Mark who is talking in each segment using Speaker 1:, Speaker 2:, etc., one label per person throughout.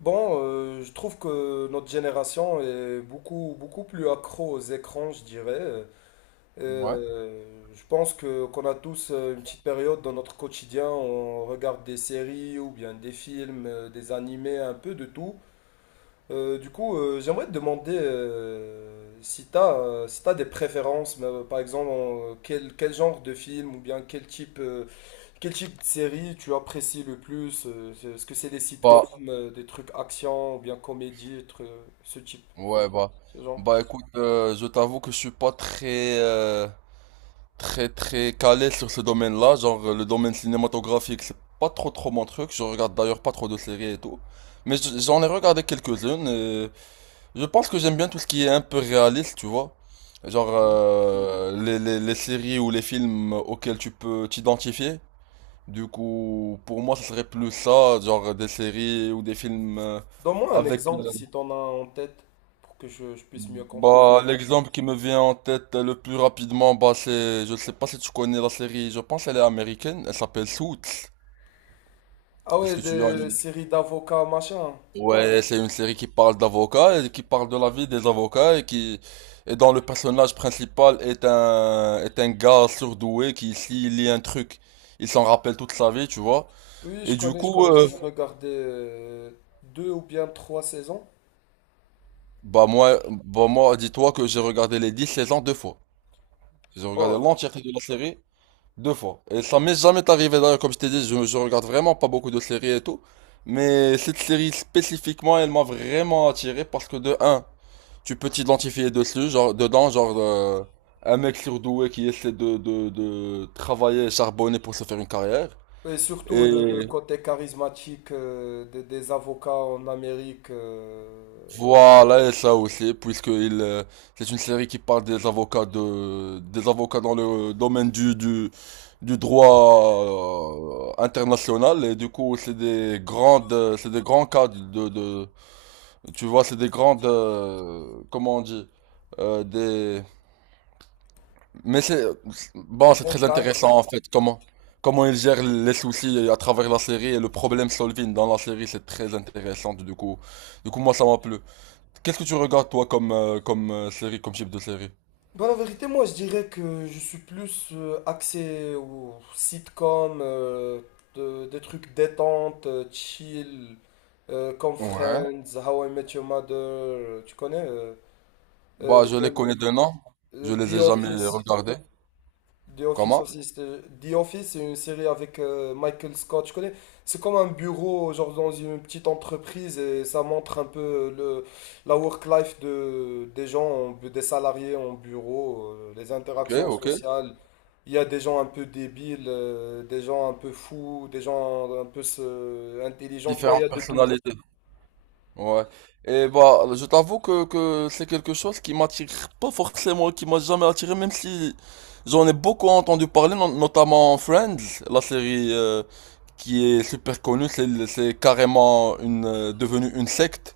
Speaker 1: Bon, je trouve que notre génération est beaucoup, beaucoup plus accro aux écrans, je dirais.
Speaker 2: Ouais.
Speaker 1: Euh, je pense que qu'on a tous une petite période dans notre quotidien, on regarde des séries ou bien des films, des animés, un peu de tout. Du coup, j'aimerais te demander si tu as, si t'as des préférences, mais, par exemple, quel genre de film ou bien quel type de série tu apprécies le plus? Est-ce que c'est des sitcoms,
Speaker 2: Bah,
Speaker 1: des trucs action ou bien comédie, ce type,
Speaker 2: ouais, bah.
Speaker 1: ce genre?
Speaker 2: Bah écoute, je t'avoue que je suis pas très, très, très calé sur ce domaine-là. Genre, le domaine cinématographique, c'est pas trop mon truc. Je regarde d'ailleurs pas trop de séries et tout. Mais j'en ai regardé quelques-unes et je pense que j'aime bien tout ce qui est un peu réaliste, tu vois. Genre, les, les séries ou les films auxquels tu peux t'identifier. Du coup, pour moi, ce serait plus ça, genre des séries ou des films
Speaker 1: Donne-moi un
Speaker 2: avec...
Speaker 1: exemple si t'en as un en tête pour que je puisse mieux comprendre.
Speaker 2: Bah, l'exemple qui me vient en tête le plus rapidement, bah, c'est, je sais pas si tu connais la série, je pense elle est américaine, elle s'appelle Suits.
Speaker 1: Ah
Speaker 2: Est-ce
Speaker 1: ouais,
Speaker 2: que tu as
Speaker 1: des
Speaker 2: une...
Speaker 1: séries d'avocats, machin.
Speaker 2: Ouais, c'est une série qui parle d'avocats et qui parle de la vie des avocats et qui, et dont le personnage principal est un gars surdoué qui, s'il lit un truc, il s'en rappelle toute sa vie, tu vois.
Speaker 1: Oui,
Speaker 2: Et
Speaker 1: je
Speaker 2: du
Speaker 1: connais, je
Speaker 2: coup,
Speaker 1: connais. J'avais regardé deux ou bien trois saisons.
Speaker 2: bah, moi, dis-toi que j'ai regardé les 10 saisons deux fois. J'ai regardé
Speaker 1: Oh,
Speaker 2: l'entièreté de la série. Deux fois. Et ça m'est jamais arrivé d'ailleurs, comme je t'ai dit, je regarde vraiment pas beaucoup de séries et tout. Mais cette série spécifiquement, elle m'a vraiment attiré parce que de un, tu peux t'identifier dessus, genre dedans, genre un mec surdoué qui essaie de travailler et charbonner pour se faire une carrière.
Speaker 1: et surtout le
Speaker 2: Et
Speaker 1: côté charismatique des avocats en Amérique,
Speaker 2: voilà, et ça aussi, puisque il, c'est une série qui parle des avocats de, des avocats dans le domaine du droit international, et du coup, c'est des grandes, c'est des grands cas tu vois, c'est des grandes, comment on dit, euh, des, mais c'est,
Speaker 1: des
Speaker 2: bon, c'est
Speaker 1: grands
Speaker 2: très
Speaker 1: cadres.
Speaker 2: intéressant en fait, comment ils gèrent les soucis à travers la série et le problème solving dans la série, c'est très intéressant, du coup, moi, ça m'a plu. Qu'est-ce que tu regardes toi comme, série, comme type de série?
Speaker 1: Dans la vérité, moi, je dirais que je suis plus axé aux sitcoms, des trucs détente, chill, comme
Speaker 2: Ouais.
Speaker 1: Friends, How I Met Your Mother, tu connais? euh, euh,
Speaker 2: Bah, je les
Speaker 1: même
Speaker 2: connais de nom,
Speaker 1: euh,
Speaker 2: je les
Speaker 1: The
Speaker 2: ai jamais
Speaker 1: Office.
Speaker 2: regardés.
Speaker 1: The Office
Speaker 2: Comment?
Speaker 1: aussi. The Office, c'est une série avec Michael Scott, je connais. C'est comme un bureau, genre dans une petite entreprise, et ça montre un peu la work-life des gens, des salariés en bureau, les
Speaker 2: Ok,
Speaker 1: interactions
Speaker 2: ok.
Speaker 1: sociales. Il y a des gens un peu débiles, des gens un peu fous, des gens un peu intelligents, tu vois, il y a
Speaker 2: Différentes
Speaker 1: de tout.
Speaker 2: personnalités. Ouais. Et bah, je t'avoue que c'est quelque chose qui m'attire pas forcément, qui m'a jamais attiré, même si j'en ai beaucoup entendu parler, notamment Friends, la série qui est super connue, c'est carrément une devenue une secte.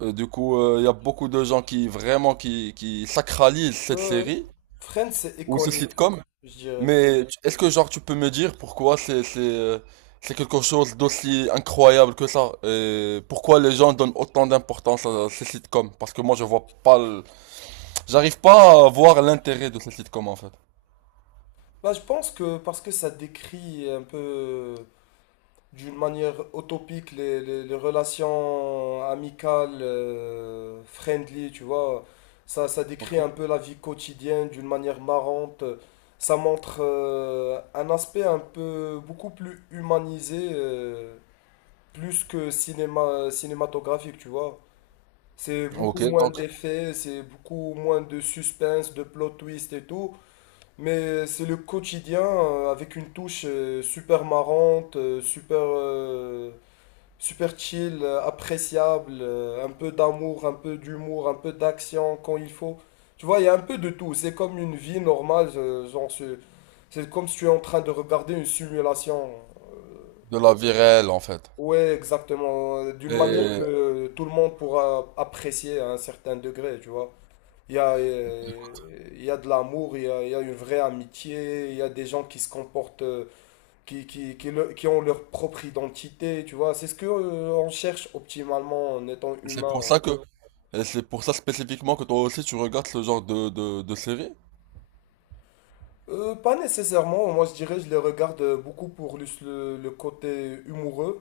Speaker 2: Du coup, il y a beaucoup de gens qui vraiment qui sacralisent cette
Speaker 1: Ouais, ouais.
Speaker 2: série.
Speaker 1: Friends, c'est
Speaker 2: Ou ce
Speaker 1: iconique,
Speaker 2: sitcom,
Speaker 1: je dirais.
Speaker 2: mais est-ce que genre tu peux me dire pourquoi c'est quelque chose d'aussi incroyable que ça et pourquoi les gens donnent autant d'importance à ces sitcoms? Parce que moi je vois pas j'arrive pas à voir l'intérêt de ces sitcoms en fait.
Speaker 1: Bah, je pense que parce que ça décrit un peu, d'une manière utopique les relations amicales, friendly, tu vois. Ça
Speaker 2: Ok.
Speaker 1: décrit un peu la vie quotidienne d'une manière marrante. Ça montre un aspect un peu beaucoup plus humanisé, plus que cinématographique, tu vois. C'est beaucoup
Speaker 2: Ok,
Speaker 1: moins
Speaker 2: donc
Speaker 1: d'effets, c'est beaucoup moins de suspense, de plot twist et tout. Mais c'est le quotidien avec une touche super marrante, super chill, appréciable, un peu d'amour, un peu d'humour, un peu d'action quand il faut. Tu vois, il y a un peu de tout. C'est comme une vie normale, genre c'est comme si tu es en train de regarder une simulation.
Speaker 2: de la vie réelle en fait.
Speaker 1: Ouais, exactement. D'une manière
Speaker 2: Et
Speaker 1: que tout le monde pourra apprécier à un certain degré, tu vois. Il y a, euh, il y a de l'amour, il y a une vraie amitié, il y a des gens qui se comportent qui qui ont leur propre identité, tu vois. C'est ce que on cherche optimalement en étant
Speaker 2: c'est pour
Speaker 1: humain.
Speaker 2: ça que et c'est pour ça spécifiquement que toi aussi tu regardes ce genre de série?
Speaker 1: Pas nécessairement, moi je dirais, je les regarde beaucoup pour le côté humoureux.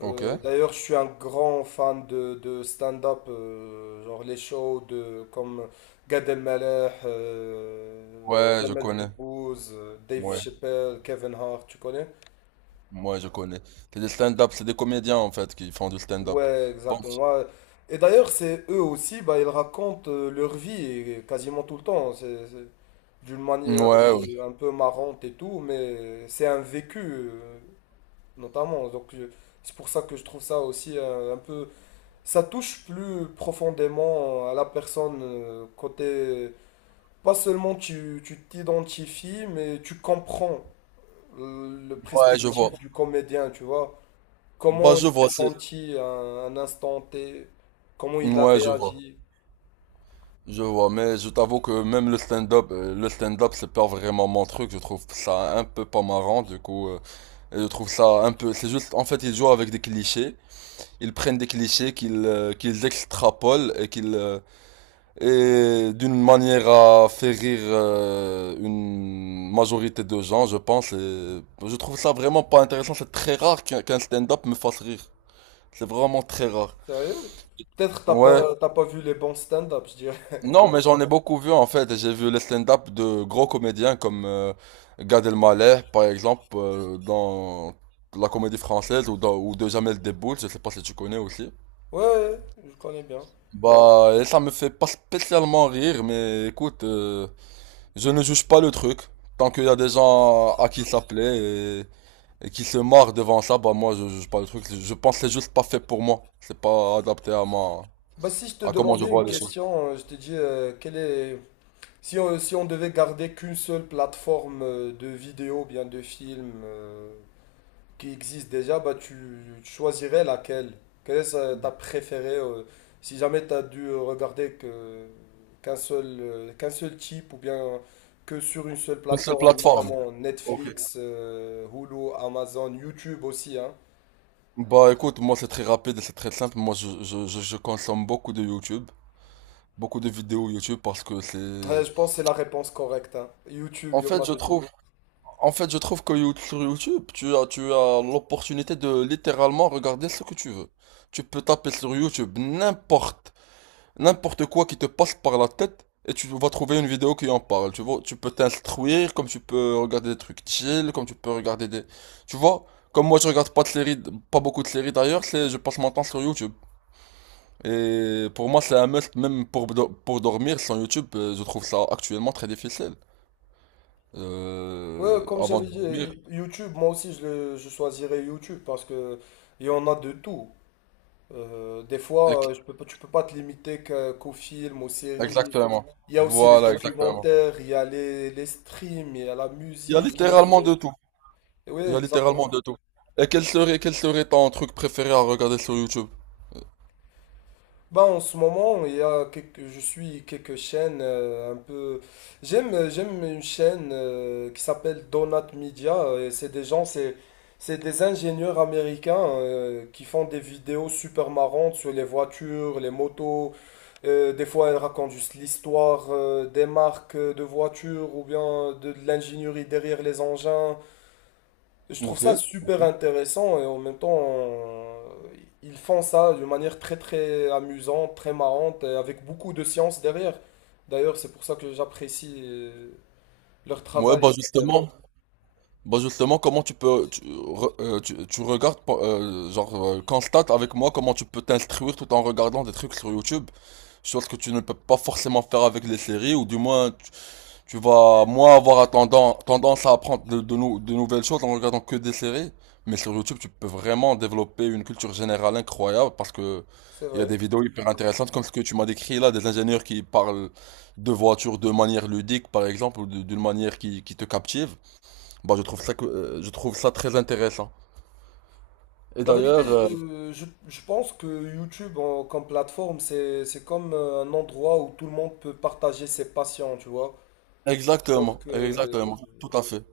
Speaker 2: Ok.
Speaker 1: D'ailleurs, je suis un grand fan de stand-up, genre les shows comme Gad Elmaleh,
Speaker 2: Ouais, je
Speaker 1: Jamel
Speaker 2: connais.
Speaker 1: Debbouze, Dave
Speaker 2: Ouais,
Speaker 1: Chappelle, Kevin Hart, tu connais?
Speaker 2: moi je connais. C'est des stand-up, c'est des comédiens en fait qui font du stand-up.
Speaker 1: Ouais,
Speaker 2: Bon,
Speaker 1: exactement. Et d'ailleurs, c'est eux aussi, bah, ils racontent leur vie et quasiment tout le temps. C'est d'une manière
Speaker 2: ouais,
Speaker 1: un peu marrante et tout, mais c'est un vécu, notamment. Donc, c'est pour ça que je trouve ça aussi un peu. Ça touche plus profondément à la personne, côté. Pas seulement tu t'identifies, mais tu comprends le
Speaker 2: ouais, je vois.
Speaker 1: perspective du comédien, tu vois.
Speaker 2: Bah,
Speaker 1: Comment il
Speaker 2: je
Speaker 1: s'est
Speaker 2: vois, c'est...
Speaker 1: senti à un instant T? Comment il a
Speaker 2: Ouais, je vois.
Speaker 1: réagi?
Speaker 2: Je vois, mais je t'avoue que même le stand-up, c'est pas vraiment mon truc. Je trouve ça un peu pas marrant, du coup. Et je trouve ça un peu... C'est juste, en fait, ils jouent avec des clichés. Ils prennent des clichés qu'ils extrapolent et et d'une manière à faire rire une majorité de gens, je pense. Et je trouve ça vraiment pas intéressant. C'est très rare qu'un stand-up me fasse rire. C'est vraiment très rare.
Speaker 1: Sérieux? Peut-être
Speaker 2: Ouais,
Speaker 1: t'as pas vu les bons stand-up, je dirais.
Speaker 2: non, mais j'en ai beaucoup vu en fait. J'ai vu les stand-up de gros comédiens comme Gad Elmaleh, par exemple, dans la comédie française ou, ou de Jamel Debbouze. Je sais pas si tu connais aussi.
Speaker 1: Ouais, ouais, je connais bien.
Speaker 2: Bah, et ça me fait pas spécialement rire, mais écoute, je ne juge pas le truc. Tant qu'il y a des gens à qui ça plaît et qui se marrent devant ça, bah moi je juge pas le truc. Je pense que c'est juste pas fait pour moi. C'est pas adapté à ma,
Speaker 1: Bah si je te
Speaker 2: à comment je
Speaker 1: demandais une
Speaker 2: vois les choses.
Speaker 1: question, je te dis quelle est si on devait garder qu'une seule plateforme de vidéo, bien de film, qui existe déjà, bah, tu choisirais laquelle? Quelle est ta préférée si jamais tu as dû regarder qu'un seul type ou bien que sur une seule
Speaker 2: Une seule
Speaker 1: plateforme,
Speaker 2: plateforme.
Speaker 1: notamment
Speaker 2: Ok.
Speaker 1: Netflix, Hulu, Amazon, YouTube aussi, hein.
Speaker 2: Bah écoute, moi c'est très rapide et c'est très simple. Moi je consomme beaucoup de YouTube, beaucoup de vidéos YouTube parce que
Speaker 1: Ouais,
Speaker 2: c'est...
Speaker 1: je pense que c'est la réponse correcte, hein. YouTube,
Speaker 2: En
Speaker 1: il y en
Speaker 2: fait
Speaker 1: a
Speaker 2: je
Speaker 1: de tout.
Speaker 2: trouve, en fait je trouve que sur YouTube, tu as l'opportunité de littéralement regarder ce que tu veux. Tu peux taper sur YouTube n'importe, n'importe quoi qui te passe par la tête et tu vas trouver une vidéo qui en parle. Tu vois, tu peux t'instruire comme tu peux regarder des trucs chill, comme tu peux regarder des... Tu vois, comme moi je regarde pas de séries, pas beaucoup de séries d'ailleurs, c'est je passe mon temps sur YouTube. Et pour moi, c'est un must, même pour, pour dormir sans YouTube, je trouve ça actuellement très difficile.
Speaker 1: Ouais, comme
Speaker 2: Avant
Speaker 1: j'avais
Speaker 2: de
Speaker 1: dit,
Speaker 2: dormir.
Speaker 1: YouTube, moi aussi, je choisirais YouTube parce que il y en a de tout. Des fois,
Speaker 2: Ec-
Speaker 1: je peux, pas- tu peux pas te limiter qu'aux films, aux séries.
Speaker 2: Exactement.
Speaker 1: Il y a aussi les
Speaker 2: Voilà, exactement.
Speaker 1: documentaires, il y a les streams, il y a la
Speaker 2: Il y a
Speaker 1: musique, il y a
Speaker 2: littéralement
Speaker 1: les...
Speaker 2: de tout.
Speaker 1: Oui,
Speaker 2: Il y a
Speaker 1: exactement.
Speaker 2: littéralement de tout. Et quel serait ton truc préféré à regarder sur YouTube?
Speaker 1: Bah, en ce moment, il y a quelques, je suis quelques chaînes un peu... j'aime une chaîne qui s'appelle Donut Media, et c'est des gens, c'est des ingénieurs américains qui font des vidéos super marrantes sur les voitures, les motos. Des fois, elles racontent juste l'histoire des marques de voitures ou bien de l'ingénierie derrière les engins. Je trouve
Speaker 2: Ok.
Speaker 1: ça super intéressant et en même temps, ils font ça d'une manière très très amusante, très marrante et avec beaucoup de science derrière. D'ailleurs, c'est pour ça que j'apprécie leur
Speaker 2: Ouais,
Speaker 1: travail énormément.
Speaker 2: bah justement, comment tu peux, tu regardes, constate avec moi comment tu peux t'instruire tout en regardant des trucs sur YouTube, chose que tu ne peux pas forcément faire avec les séries, ou du moins, tu vas moins avoir tendance à apprendre de nouvelles choses en regardant que des séries. Mais sur YouTube, tu peux vraiment développer une culture générale incroyable parce que
Speaker 1: C'est
Speaker 2: il y a des
Speaker 1: vrai.
Speaker 2: vidéos hyper intéressantes comme ce que tu m'as décrit là, des ingénieurs qui parlent de voitures de manière ludique, par exemple, d'une manière qui te captive. Bah, je trouve ça, je trouve ça très intéressant. Et
Speaker 1: La vérité,
Speaker 2: d'ailleurs,
Speaker 1: je pense que YouTube comme plateforme, c'est comme un endroit où tout le monde peut partager ses passions, tu vois.
Speaker 2: exactement,
Speaker 1: Donc, euh,
Speaker 2: exactement, tout à fait,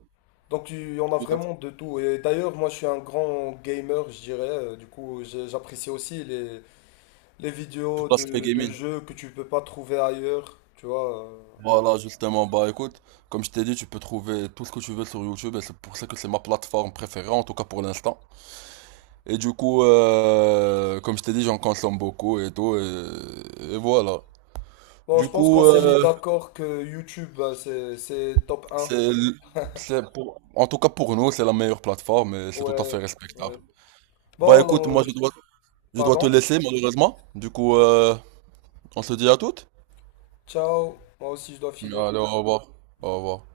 Speaker 1: donc, il y en a
Speaker 2: tout à fait,
Speaker 1: vraiment de tout. Et d'ailleurs, moi je suis un grand gamer, je dirais. Du coup, j'apprécie aussi les
Speaker 2: tout
Speaker 1: vidéos
Speaker 2: l'aspect
Speaker 1: de
Speaker 2: gaming.
Speaker 1: jeux que tu peux pas trouver ailleurs, tu vois.
Speaker 2: Voilà, justement, bah écoute, comme je t'ai dit, tu peux trouver tout ce que tu veux sur YouTube et c'est pour ça que c'est ma plateforme préférée, en tout cas pour l'instant. Et du coup, comme je t'ai dit, j'en consomme beaucoup et tout, et voilà.
Speaker 1: Bon, je
Speaker 2: Du
Speaker 1: pense
Speaker 2: coup,
Speaker 1: qu'on s'est mis d'accord que YouTube, c'est top un.
Speaker 2: c'est, l- c'est pour, en tout cas pour nous, c'est la meilleure plateforme et c'est tout à fait
Speaker 1: Ouais,
Speaker 2: respectable.
Speaker 1: ouais.
Speaker 2: Bah écoute,
Speaker 1: Bon,
Speaker 2: moi je dois te
Speaker 1: pardon.
Speaker 2: laisser malheureusement. Du coup, on se dit à toutes.
Speaker 1: Ciao. Moi aussi, je dois
Speaker 2: Allez,
Speaker 1: filer.
Speaker 2: au revoir. Au revoir.